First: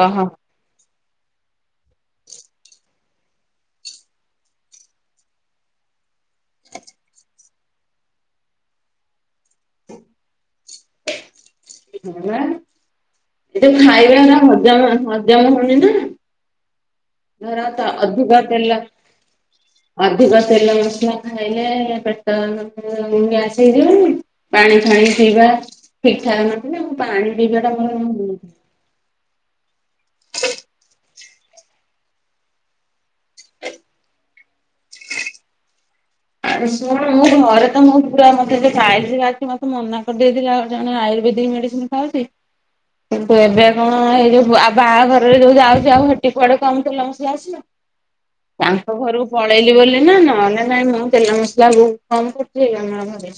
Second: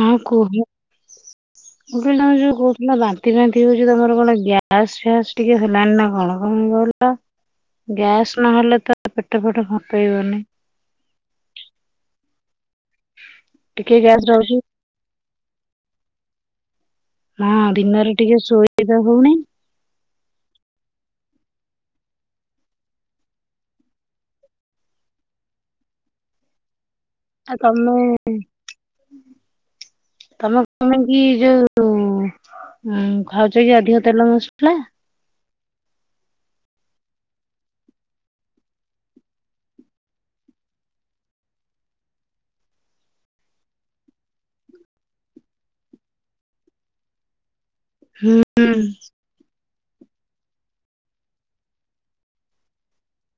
କହ କୁହ ଗୋଟେ ଯୋଉ କହୁଥିଲା ବାନ୍ତି ସେଥିପାଇଁତି ହଉଛି ତମର କଣ ଗ୍ୟାସ ଫ୍ୟାସ ଟିକେ ହେଲଣି ନା କଣ କଣ କିଲ ଗ୍ୟାସ୍ ନହେଲେ ତ ପେଟ ଫୋଟ ଫୋଟେଇବନି [unintelligible] ଏ ଯାଏ ଟିକେ ଗ୍ୟାସ୍ ଖାଇବାର ରହୁଛି ହଜମ ହଜମ ହଉନି ନା ହଁ ରାତା ଦିନରେ ଅଧୁ ଟିକେ ଗାାତଲା ଶୋଇବା ହଉନି ଅଧିକ ତେଲ ମସଲା ଖାଇଲେ ପେଟ ଗ୍ୟାସ ହେଇଯାଉ ପାଣି ଖାଇ ପାଣି ପଇବା ଠିକ ଠାକ ନଥିଲା ପାଣି ଆ ପିଇବା ଟା ମୋର ତମେ ତମେମ କି ଯୋଉ ଖାଉଛ କି ଅଧିକ ତେଲ ମସଲା ଆରେ ଶୁଣୁ ମୋ ଘରେ ତ ମୋ ପୁରା ମତେ ଖ ଆଛି ମତେ ମନା କରିଦେଇଥିଲ ଆଉ ଜଣେ ମେଡ଼ିସିନ୍ ଖାଉଛି କିନ୍ତୁ ଏବେ କଣ ଏଇ ଯୋଉ ଆଉ ବାହାଘରରେ ଯୋଉ ଯାଉଛି ଆଉ ଏଠି କୁଆଡେ କମ୍ ତେଲ ମସଲା ଅଛି ହୁଁ ତାଙ୍କ ଘରକୁ ପଳେଇଲି ବୋଲି ନା ନହେଲେ ନାଇଁ ମୁଁ ତେଲ ମସଲା ବହୁ କମ କରୁଥିଲମ ଘରେ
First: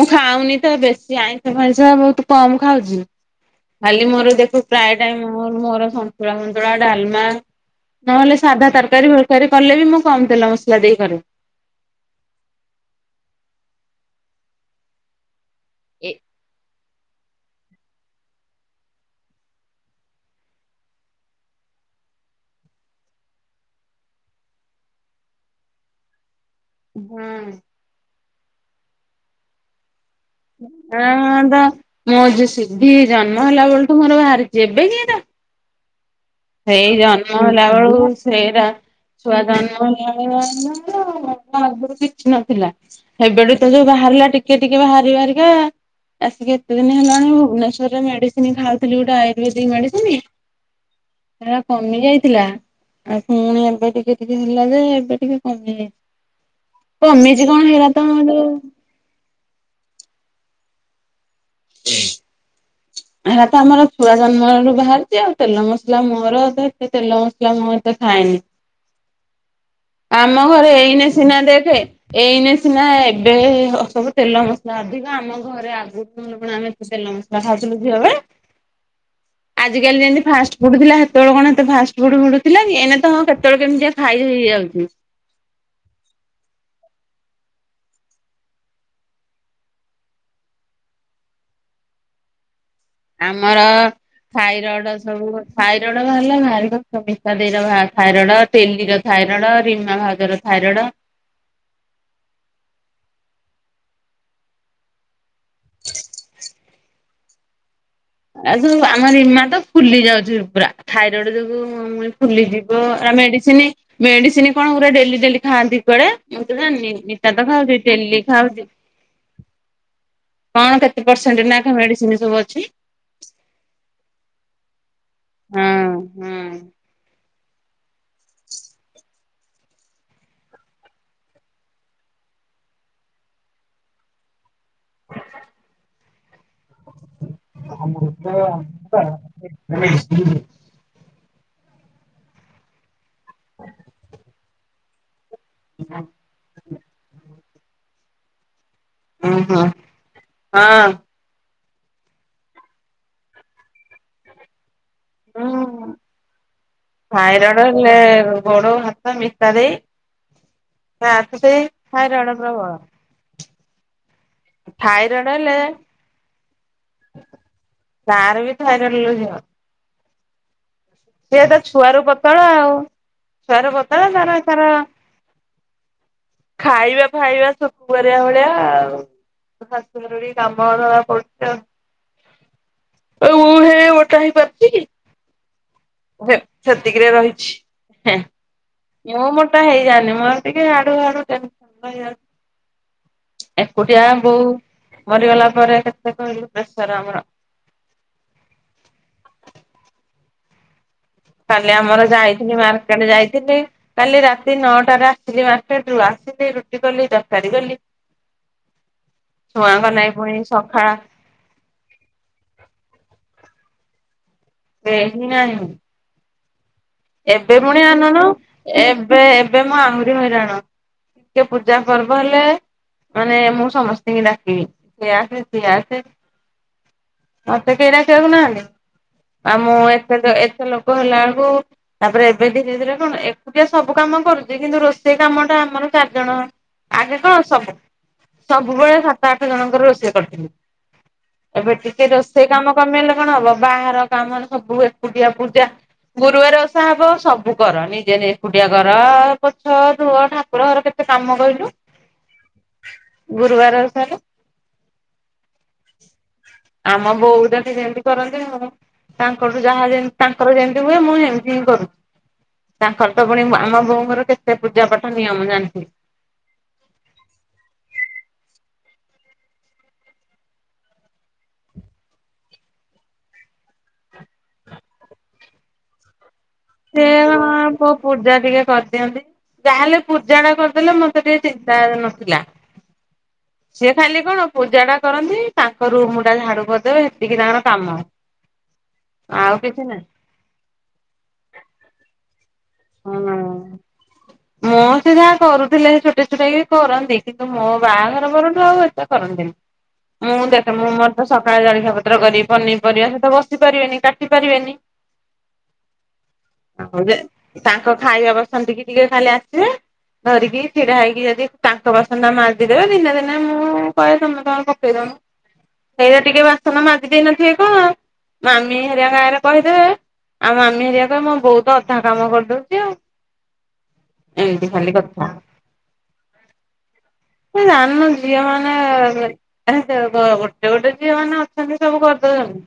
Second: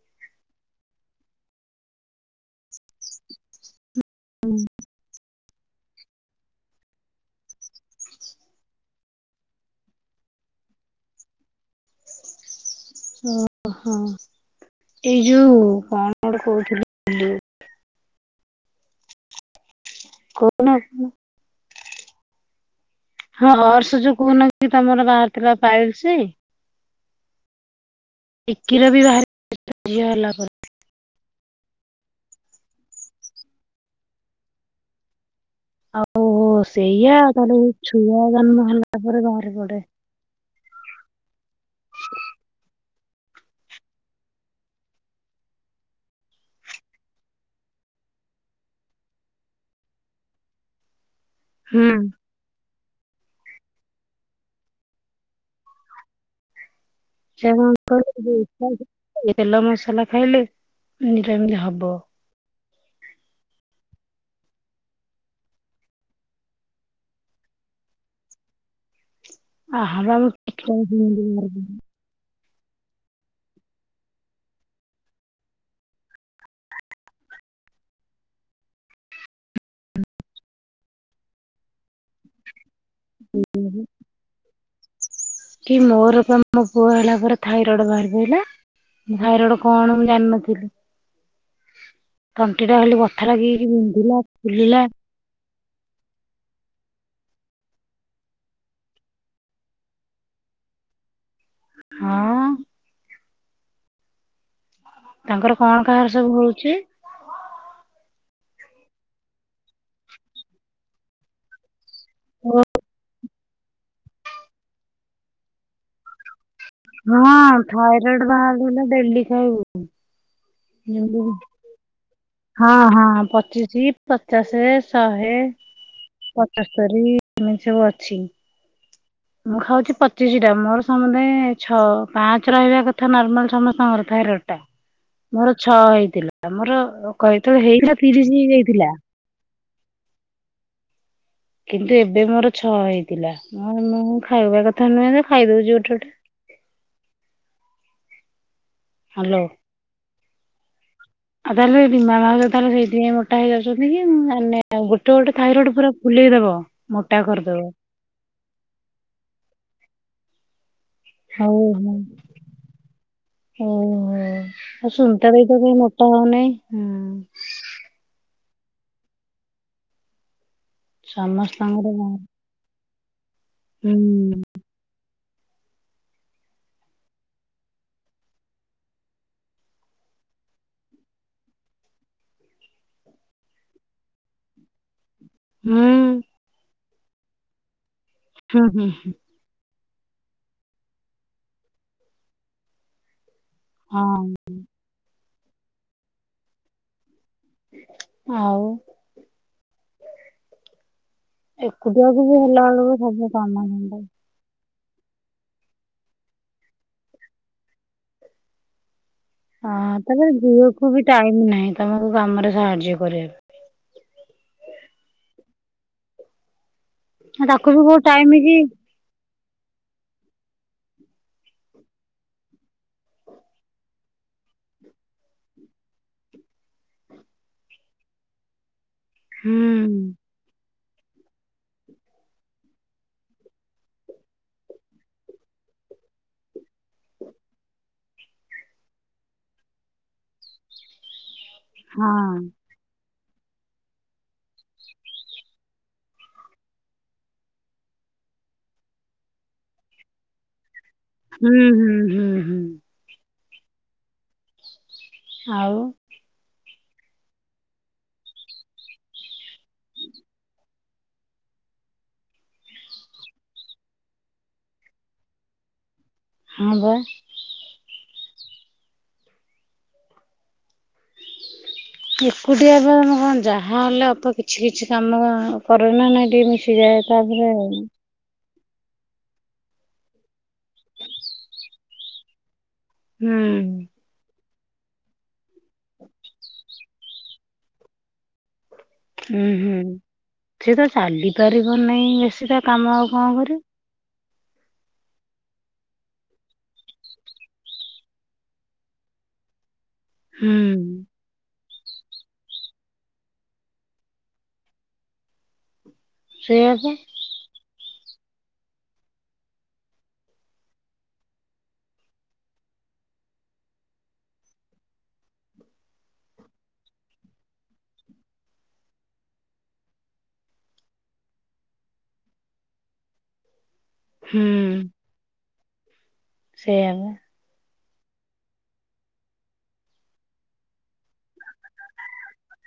ମୁଁ ଖାଉନି ତ ବେଶୀ ଆଇଁଷ ଫଇଁଷ ବହୁତ କମ ଖାଉଛି ଖାଲି ମୋର ଦେଖୁ ପ୍ରାୟ ଟାଇ ମୋର ସନ୍ତୁଳା ସନ୍ତୁଳା ଡାଲମା ନହେଲେ ସାଧା ତରକାରୀ ଫରକାରୀ କଲେ ବି ମୁଁ କମ ତେଲ ମସଲା ଦେଇକରେ ଓହୋ ଏଇ ଯୋଉ ଏ କଣ କଟ କହୁଥିଲ ହ କଣ ହଁ ହର୍ଷ ଯ କହୁନା କି ତମର ବାହାରିଥିଲା ପାଇଲସି ହଁ ଏକ କିର ବି ବାହାର ଆଁ ମଁ ଯଉ ସିଧି ଜନ୍ମ ହେଲା ବଳ ତୁ ମୋର ବାହାରିଛି ଏବେ ଏଇଟା ଆଉ ସେଇ ସେଇଆ ଜନ୍ମ ତାପରେ ହେଲା ବେଳକୁ ଛୁଆ ସେଇଟା ଜନ୍ମ ହେଲା ପରେ ଛୁଆ ବାହାରି ପଡେ। ଜନ୍ମ ହେଲା ବ ଆଗରୁ କିଛି ନଥିଲା ଏବେଠୁ ତ ଯୋଉ ବାହାରିଲା ଟିକେ ଟିକେ ବାହାରି ବାରିକା ଆସିକି ଏତେ ଦିନ ହେଲାଣି ଭୁବନେଶ୍ୱରରେ ମେଡିସିନ ଖାଉଥିଲି ଗୋଟେ ଆୟୁର୍ବେଦିକ ମେଡିସିନି ହେଗା ହୁଁ। କମି ଯାଇଥିଲା ଆଉ ପୁଣି ଏବେ ଟିକେ ଟିକେ ଥିଲା ଯେ ଏବେ ଟିକେ କମି ଯାଇଛି କମିଛି ସେ କଣ କ ହେଇରା ତ ଯୋଉ [unintelligible] ତେଲ ମସଲା ଖାଇଲେ ଏଇଟା ଏମିତି ହବ ଏହା ତ ଆମର ଛୁଆ ଜନ୍ମରୁ ବାହାରିଛି ଆଉ ତେଲ ମସଲା ମୋର ଏତେ ତେଲ ମସଲା ମୁଁ ଏତେ ଖାଏନି ଆ ହବା ଆମ ଘରେ ଏଇନେ ସିନା ଦେଖେ ଏଇନେ ନା ଏବେ ସବୁ ତେଲ ମସଲା ଅଧିକ ଆମ ଘରେ ଆଗୁଠୁ କଣ ଆମେ ଏ ତେଲ ମସଲା ଖାଉଛୁ [unintelligible] ଆଜିିକାଲି ଯେମିତି ଫାଷ୍ଟଫୁଡ ଥିଲା ସେତେବେଳେ କଣ ଏତେ ଫାଷ୍ଟଫୁଡ ମିଳୁଥିଲା କି ଏ ନା ହଁ କେତେବେଳେ କେମିତିକା ଖାଇ ହେଇ ଯାଉଛି କି ମୋର ତ ମୋ ପୁଅ ହେଲା ପରେ ଥାଇରଏଡ ବାହାରି ପଡ଼ିଲା ଥାଇରଡ କଣ ମୁଁ ଜାଣିନଥିଲି [unintelligible] ଛିଡ଼ା ହେଲି ବଥା ଆମର ଲଗେଇକି ବିନ୍ଧିଲା ଫୁଲିଲା ଥାଇରଏଡ ବାହାରିଲା [unintelligible] ମିଶା ଦେଇ ର ଥାଇରଡ ଟିଲିର ଥାଇରଡ ରିମା ଭାଉଜର ଥାଇରଡ ଥାଇରଡ ହଁ ତାଙ୍କର କଣ କାହାର ସବୁ ହଉଛି? ଏଜ ଆମ ରିମା ତ ଫୁଲି ଯାଉଛି ପୁରା ଥାଇରଡ ଯୋଗୁଁ ଓ ଫୁଲିଯିବ ଆ ମେଡିସିନ ମେଡିସିନ କଣ ଗୋଟେ ଡେଲି ଡେଲି ଖାଆନ୍ତି ପରା ମୁଁ ତ ଜାଣିନି ମିତା ତ ହଁ ଖାଉଛି ଥାଇରଏଡ ଡେଲି ଖାଆନ୍ତି ବାହାରିଲେ ଡେଲି ଖାଇବୁ। ହଁ କେତେ ଯେମିତି। ପରସେଣ୍ଟ ନା ମେଡିସିନ ସବୁ ଅଛି ହଁ ହଁ ପଚିଶି ପଚାଶ ଶହେ ହଁ ହଁ। ପଞ୍ଚସ୍ତରୀ ଏମିତି ସବୁ ଅଛି [inaudible] ମୁଁ ଖାଉଛି ପଚିଶିଟା ମୋର ସମୁଦାୟ ଛଅ ପାଞ୍ଚ ରହିବା କଥା ନର୍ମାଲ ସମସ୍ତଙ୍କର ଥାଇରଏଡ଼ ମୋର ଛଅ ହେଇଥିଲା ମୋର କଇଥ ହେଇନ ତିରିଶି ଓହୋ ହୋଇ ଯାଇଥିଲା ହଁ [unintelligible] କିନ୍ତୁ ଏବେ ମୋର ଛଅ ହେଇଥିଲା ମୁଁ ମୁଁ ଖାଇବା କଥା ନୁହେଁ ଯେ [unintelligible] ହ୍ୟାଲୋ। ଓହୋ ହଁ ଆଉ ତାହେଲେ ରୀମା ଭାଉଜ ତାହଲେ ସେଇଥିପାଇଁ ମୋଟା ହେଇଯାଉଛନ୍ତି କି ମୁଁ ଜାଣିନି ଗୋଟେ ଗୋଟେ ଥାଇରଏଡ ପୁରା ଫୁଲେଇଦବ ମୋଟା ଥାଇରଏଡ କରିଦବ ହେଲେ ଗୋଡ ୟାଙ୍କୁ ହଉ ସେଇ ହଉ ଥାଇରଏଡର ଭୟ ଓହୋ ଆଉ ସୁନନ୍ତା ଭାଇ ତ ହେଲେ କଣ ପାଇଁ ମୋଟା ହଉନାହିଁ ହୁଁ ଥାଇରଡ ଲୋ ଝିଅ ସିଏତ ଛୁଆରୁ ସମସ୍ତଙ୍କର ପତଳା ଆଉ ଛୁଆରୁ ପତଳା ତାର ହୁଁ ତାର ଖାଇବା ଫାଇବା ସବୁ ବଢିଆ ବଢିଆ ଆଉ ତା ଶାଶୁ ଘରେ ବି କାମର [unintelligible] ଆଲୋ ମୁଁ ହେଲେ ମୋଟା ହୋଇ ପାରୁଛି ହୁଁ କି ସେତିକିରେ ରହିଛି ହେଁ ହୁଁ ହୁଁ ମୁଁ ମୋଟା ହେଇଯାଆନ୍ତି ମୋର ଟିକେ ହାଡୁ ହାଡୁ ଟେନସନ୍ ରହି ଯାଇଛି ଏକୁଟିଆ ହଁ ବୋଉ ମରିଗଲା ପରେ କେତେ କହିଲୁ ପ୍ରେସର ଆମର ଆଉ କାଲି ଆମର ଏକୁଟିଆକୁ ବି ଯାଇଥିଲି ହେଲା ବେଳକୁ ମାର୍କେଟ ସବୁ କାମ ଯାଇଥିଲି ଧନ୍ଦା କାଲି ରାତି ନଅ ତାପରେ ଆସିଲି ମାର୍କେଟରୁ ଆସିଲି ରୁଟି କଲି ତରକାରୀ କଲି ଛୁଆଙ୍କ ହଁ ନାଇଁ ତାପରେ ପୁଣି ଝିଅକୁ ବି ସକାଳ ଟାଇମ ନାହିଁ ତମକୁ କାମରେ ସାହାଯ୍ୟ କରିବା ପାଇଁ ସେନ ଆ [unintelligible] ଏବେ ତାକୁ ପୁଣି ବି କୋଉ ଆନନ କି ଏବେ ଏବେ ମୁଁ ଆହୁରି ହଇରାଣ ଟ କେେ ପୂଜା ପର୍ବ ହେଲେ ମାନେ ମୁଁ ସମସ୍ତଙ୍କୁ ଡାକିବି ସେଏ ଆସେ ସିଏ ଆସେ ମତେ କେହି ଡାକିବାକୁନାହାନ୍ତି ଆଉ ହୁଁ ମୁଁ ଏତେ ଏତେ ଲୋକ ହେଲା ବେଳକୁ ତାପରେ ଏବେ ଧୀରେ ଧୀରେ କଣ ଏକୁଟିଆ ସବୁ କାମ କରୁଛି କିନ୍ତୁ ରୋଷେଇ କାମ ଟା ଆମର ଚାରିଜଣ ଆଗେ କଣ ସବୁ ସବୁବେଳେ ସାତ ଆଠ ଜଣଙ୍କର ରୋଷେଇ କରିଥିଲି ଏବେ ଟିକେ ହଁ ରୋଷେଇ କାମ କମେଇଲା କଣ ହବ ବାହାର କାମରେ ସବୁ ଏକୁଟିଆ ପୂଜା ଗୁରୁବାର ବ ସବୁ କର ନିଜେ ଏକୁଟିଆ କର ପଛ ଧୁଅ ଠାକୁର ଘର କେତେ କାମ ହୁଁ କହିଲୁ ହୁଁ ହୁଁ ହୁଁ ଗୁରୁବାର ସାର୍ ଆଉ ଆମ ବୋଉ ଟ ଟ ଯେମତି କରନ୍ତି ଆ ତାଙ୍କଠୁ ଯାହା ଯେମତି ତାଙ୍କର ଯେମିତି ହୁଏ ମୁଁ ସେମିତି ହିଁ କରୁଛି ତାଙ୍କର ତ ପୁଣି ଆମ ବୋଉଙ୍କର କେତେ ପୂଜା ପାଠ ନିୟମ ଜାଣିଥି ହଁ ବା। ଏକୁଟିଆପା ମୁଁ କଁ ଯାହାହେଲେ ଅପା କିଛି କିଛି କାମ କର ନା ନାଇ ଟିକେ। ମିଶିଯାଏ ସେଇଆପା ତାପରେ [unintelligible] ହୁଁ ପୋ ପୂଜା ଟିକେ କରିଦିଅନ୍ତି ଯାହାହେଲେ ପୂଜାଟା କରିଦେଲେ ମତେ ଟିକେ ଚିନ୍ତା ନଥିଲା। ସିଏ ଖାଲି କଣ? ପୂଜାଟା କରନ୍ତି ତାଙ୍କ ରୁମୁଟା ଝାଡୁ କରିଦେବେ ସେତିକି ତାଙ୍କର କାମ। ହୁଁ ଆଉ ହୁଁ କିଛି ନାହିଁ ସିଏ ତ ଚାଲିପାରିବ ନେହିଁ ବେଶୀ ତା କାମ ଆଉ କଁ କରିବ। ମୋ ସେ ଯାଆ କରୁଥିଲେ ଛୋଟଇ ଛୋଟାଇ କରନ୍ତି କିନ୍ତୁ ମୋ ବାହାଘର ପରଠୁ ଆଉ ଏତେ କରନ୍ତିନି। ମୁଁ ହୁଁ ଦେ [unintelligible] ମୁଁ ମୋରତ ସକାଳେ ଜଳିଖିଆ। ପତ୍ର କରିକି ପନିପରିବା ସେତ ବସି ପାରିବେନି କାଟି ପାରିବେନି। ସେଇଆପା। ଆଉ ଯେ ତାଙ୍କ ଖାଇବା ବସନ୍ତିକି ଟିକେ ଖାଲି ଆସିବେ। ଧରିକି ଛିଡା ହେଇକି ଯଦି ତାଙ୍କ ବାସନଟା ମାଜିଦବେ ଦିନେ ଦିନେ ମୁଁ କହେ ତମେ କଣ ପକେଇଦବ। ସେଇଟା ଟିକେ ବାସନ ମାଜି ଦେଇ ନଥିବେ କଣ ମାମି ହେରିଆଙ୍କ ଆଗାରେ କହିଦେବେ ଆଉ ମାମି ହେରିଆ କହିବେ ମୋ ବୋହୁତ ଅଧା କାମ କରିଦଉଚି ଆଉ ଏମିତି ଖାଲି କଥା। ସେଇଆବା। ଆମ ଝିଅ ମାନେ [unintelligible] ଗ ଗୋଟେ ଗୋଟେ ଝିଅ ମାନେ ଅଛନ୍ତି ସବୁ କରିଦଉଚନ୍ତି।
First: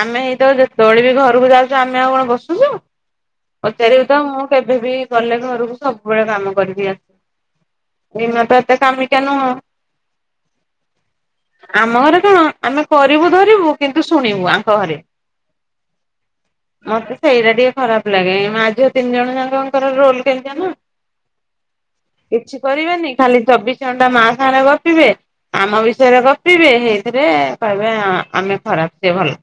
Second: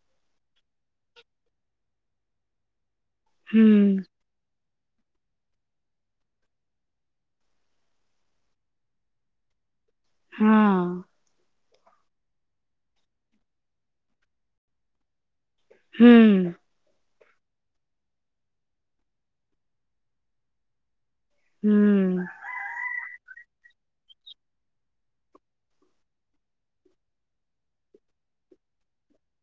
ଆମେ ଏଇତ ଯେତବେଳେ ବି ଘରକୁ ଯାଉଚୁ ଆମେ ଆଉ କଣ ବସୁଚୁ। ହୁଁ ପଚାରିବୁତ ମୁଁ କେବେବି ଗଲେ ଘରୁକୁ ସବୁବେଳେ କାମ କରିଦିଏ। ବିମା ତ ଏତେ କାମିକିଆ ନୁହଁ। ହଁ। ଆମ ଘରେ କଣ ଆମେ କରିବୁ ଧରିବୁ କିନ୍ତୁ ଶୁଣିବୁ ଆଙ୍କ ଘରେ। ହୁଁ। ସେଇଟା ଟିକେ ଖରାପ୍ ଲାଗେ ମା, ଝିଅ ତିନି ଜଣ ଜାଙ୍କଙ୍କର ରୋଲ କେମିତିଆନା। ହୁଁ କିଛି କରିବେନି ଖାଲି ଚବିଶ ଘଣ୍ଟା ମା ସାଙ୍ଗରେ ଗପିବେ। ଆମ ବିଷୟରେ ଗପିବେ ସେଇଥିରେ କହିବେ ଆମେ ଖରାପ ସିଏ ଭଲ।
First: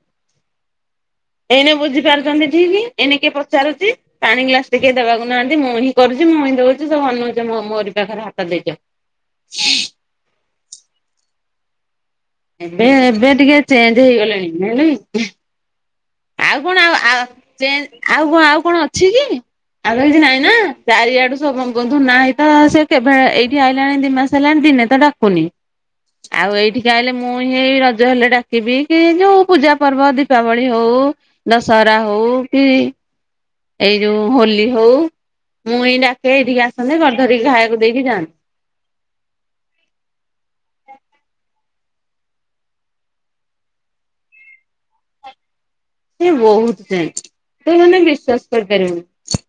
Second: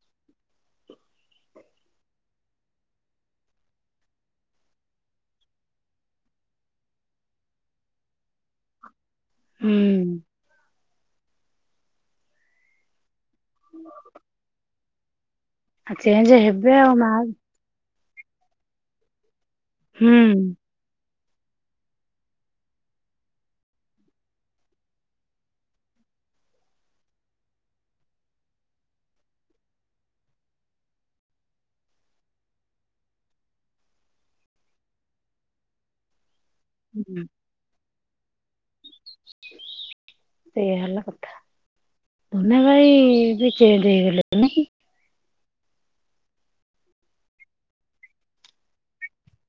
ଏଇନେ ବୁଝି ପାରୁଚନ୍ତି ଠିକ୍। ଏଇନେ କିଏ ପଚାରୁଚି ପାଣି ଗ୍ଲାସଟିଏ କିଏ ଦେବାକୁ ନାହାନ୍ତି ମୁଁ ହିଁ କରୁଚି ମୁଁ ହିଁ ଦଉଚି ସବୁ ଅନଉଚନ୍ତି ମୋ ମୁଅରେ। ତାଖରା ହାତ ଦେଇଚ। ହୁଁ। ଏବେ ଏବେ ଟିକେ ଚେଞ୍ଜ ହେଇଗଲେଣି ଜାଣିଲକି। ଆଉ ଚେଞ୍ଜ ଆଉ ହେବେ କ'ଣ ଆଉ ମା ଆଉ ଚେଁ ଆଉ କ'ଣ ଆଉ କ'ଣ ଅଛି କି ଆଉ ତ ହୁଁ କିଛି ନାହିଁ ନା। ଚାରିଆଡୁ [inaudible] ସେ କେବେ ଏଇଠି ଆଇଲାଣି ଦି ମାସେ ହେଲାଣି ଦିନେ ତ ଡାକୁନି। ଆଉ ଏଇଠିକି ଆଇଲେ ମୁଁହିଁ ରଜ ହେଲେ ଡାକିବି କି ଯୋଉ ପୂଜା ପର୍ବ ଦୀପାବଳି ହଉ ଦଶହରା ହଉ କି ଏଇ ଯୋଉ ହୋଲି ହଉ ମୁଁଇ ଡାକେ ଏଇଠିକି ଆସ ଯେ ହୁଁ। କରି ଧରିକି ଖାଇବାକୁ ଦେଇକି ଯାନ୍ ସେଇଆ ହେଲା କଥା। ଟୁନା ଭାଇ ବି ଚେଞ୍ଜ ହେଇଗଲେ ନାହିଁ। ସିଏ ବହୁତ ଚେଞ୍ଜ ତୁ ମାନେ ବିଶ୍ଵାସ କରିପାରିବନି।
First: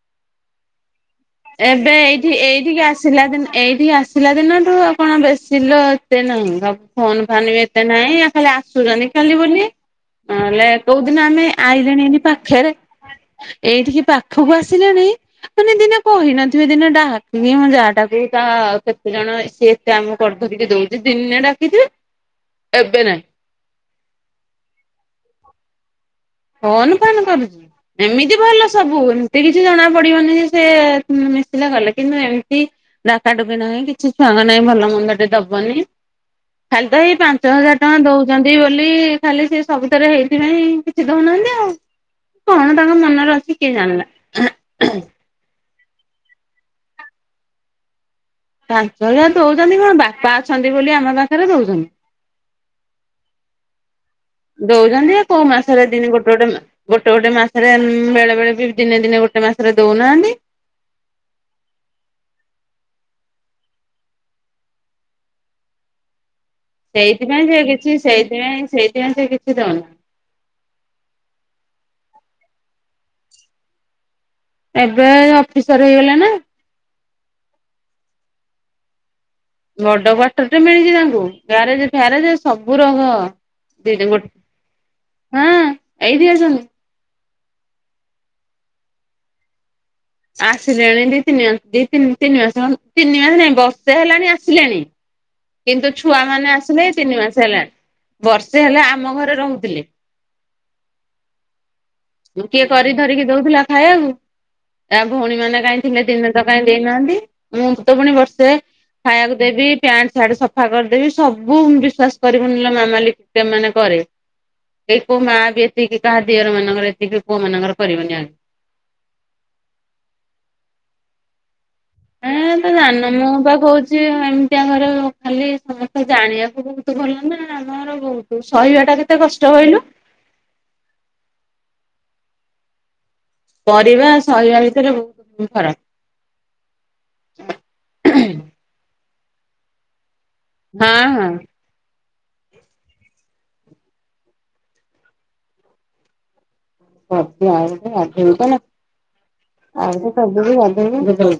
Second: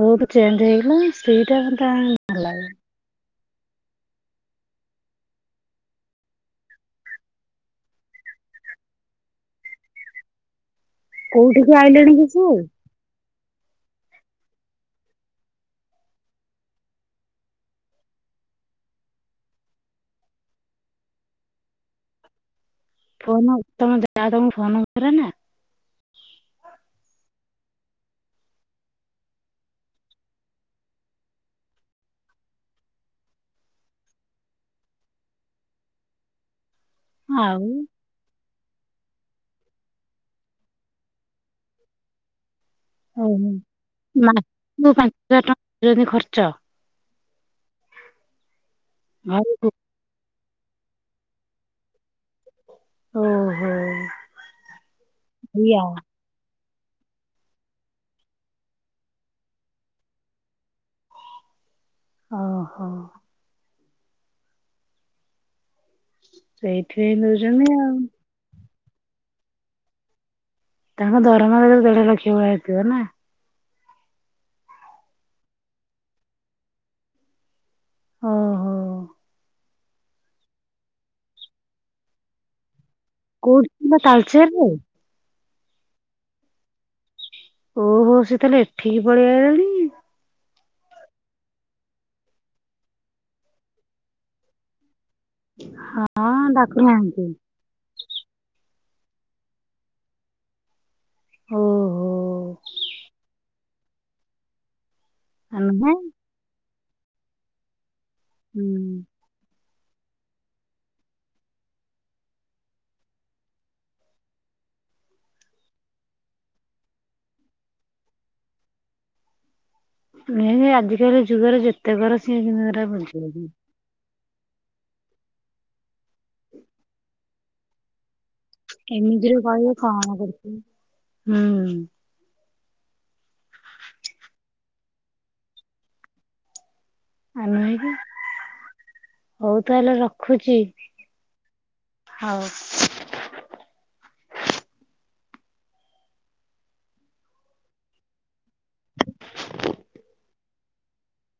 ବହୁତ ଚେଞ୍ଜ ହେଇଗଲା। ସେଇଟା ମତେ ଏବେ ଏଇଠି ଭଲ ଲାଗେ। ଏଇଠିକି ଆସିଲା ଦିନ ଏଇଠିକି ଆସିଲା ଦିନଠୁ ଆଉ କ'ଣ ବେଶୀ ଲୋ ଏତେ ନାହିଁ। [inaudible] ଫୋନ ଫାନ୍ ବି ଏତେ ନାହିଁ ଖାଲି ଆସୁଛନ୍ତି ଖାଲି ବୋଲି ନହେଲେ କୋଉଦିନ ଆମେ କୋଉଠିକି ଆଇଲେଣି ଏଠି କି ସେ? ପାଖରେ ଏଇଠିକି ପାଖକୁ ଆସିଛନ୍ତି ମାନେ ଦିନ କହିନଥିବେ ଦିନେ ଡାହାକିବି ମୋ ଜା ଟା କି ତା କେତେ ଜଣ ସିଏ ଏତେ ଆମ କରି ଧରିକି ଦଉଛି। ଦିନେ ଡାକିଥିବେ। ଏବେ ନାଇଁ ଫୋନ ଉଠଉନ ଜା ତମକୁ ଫୋନ କରେ ନା? ଫୋନ ଫାନ କରୁଛି। ଏମିତି ଭଲ ସବୁ ଏମିତି କିଛି ଜଣା ପଡିବନି ଯେ ସେ ମିଶିଲେ ଗଲେ କିନ୍ତୁ ଏମିତି ଡାକାଡୁକି ନାହିଁ କିଛି ଛୁଆଙ୍କ ନାଇ ଭଲ ମନ୍ଦ ଟେ ଦବନି। ଖାଲି ତ ହେଇ ପାଞ୍ଚ ଆଉ ହଜାର ଟଙ୍କା ଦଉଛନ୍ତି ବୋଲି ଖାଲି ସିଏ ସବୁଥରେ ହେଇଥିପାଇଁ ଛି ଦଉ ନାହାନ୍ତି ଆଉ। କଣ ତାଙ୍କ ମନରେ ଓହୋଃ! ଅଛି କିଏ ଜାଣିଲା। ନା ନା ଯୋଉ ପାଞ୍ଚ ହଜାର ଟଙ୍କା ଯଦି ଖର୍ଚ୍ଚ ପାଞ୍ଚ ହଜାର ଘରକୁ। ଦଉଛନ୍ତି କ'ଣ ବାପା ଅଛନ୍ତି ବୋଲି ଆମ ପାଖରେ ଓହୋ। ଦଉଛନ୍ତି। ଦଉଛନ୍ତି। କୋଉ ଏଇଆ ମାସରେ ଦିନେ ଗୋଟେ ଗୋଟେ ମା ଗୋଟେ ଗୋଟେ ମାସରେ ବେଳେ ବେଳେ ବି ଦିନେ ଦିନେ ଗୋଟେ ମାସରେ ଦଉନାହାନ୍ତି। [inaudible] ଓହୋଃ! ସେଇଥିପାଇଁ ସେ ଦଉଛନ୍ତି ଆଉ। କିଛି ସେଇଥିପାଇଁ ସେଇଥିପାଇଁ ସେ କିଛି ଦଉନି। ତାଙ୍କ ଦରମା ଦେଢ଼ ଲକ୍ଷ୍ୟ ଭଳିଆ ହେଇଥିବ ନା? ଏବେ ଅଫିସର ହେଇଗଲା ନା। ଓହୋଃ! ବଡ କ୍ଵାର୍ଟର ଟେ ମିଳିଛି ତାଙ୍କୁ ଗ୍ୟାରେଜ ଫ୍ୟାରେଜ ସବୁ ର କୋଉଠି ହଁ, ଥିଲା [unintelligible] ତାଳଚେରରେ? ହାଁ ଏଇଠି ଅଛନ୍ତି। ଓହୋଃ! ସିଏ ତାହେଲେ ଏଠିକି ପଳେଇଆ ଆଇଲାଣି। ଆସିଲେଣି ଦି ତିନି ମାସ ଦି ତିନି ତିନି ମାସ ହ ତିନି ମାସ ନାଇଁ ବର୍ଷେ ହେଲାଣି ଆସିଲେଣି। କିନ୍ତୁ ଛୁଆ ହଁ ମାନେ ଆସିଲେ ତିନି ଡାକୁନାହାନ୍ତି ମାସ ହେଲାଣି ବର୍ଷେ ହେଲା ଆ ମ ଘରେ ରହୁଥିଲେ। ହୋ ଯୋଉ କିଏ କରି ଧରିକି ଦଉଥିଲା ଖାଇବାକୁ? ତା ଭଉଣୀମାନେ କାହିଁ ଥିଲେ ନୁହେଁ ଦିନେ ତ କାଇଁ ଦେଇନାହାନ୍ତି? ମୁଁ ତ ପୁଣି ବର୍ଷେ ହୁଁ ଖାଇବାକୁ ଦେବି ପ୍ୟାଣ୍ଟ ସାର୍ଟ ସଫା କରିଦେବି ସବୁ ବିଶ୍ଵାସ କରିବୁନି ଲୋ ମାମାଲି ମାନେ କରେ। କେହି କଉ ମା ବି ଏତିକି କହା ଦିଅର ମନଙ୍କର ତିକି ପୁଅ ମାନଙ୍କର କରିବନି ଆ [inaudible] ଆଜିକାଲି ଯୁଗରେ ଯେ ଏଁ ତମେ ଯାଣିନ ମୁଁ ବା କହୁଛି ଏମିତିଆ ଘରେ ଖାଲି ସମସ୍ତେ ଜାଣିବାକୁ ବହୁତ ଭଲ ନା ଆମର ବହୁତ ସହିବା ଟା କେତେ ଏମିତିରେ କଷ୍ଟ କହିଲ କହିଲୁ କଣ କରଛୁ? ହୁଁ, କରିବା, ସହିବା ଭିତରେ ବହୁତ ଫରକ୍। ଆମେ ହେଇକି, ହଉ ତାହେଲେ ରଖ। ହାଁ, ହଁ। ହଉ। [inaudible] ତ ନ ଆଉ ସେ ସବୁ ବି [unintelligible]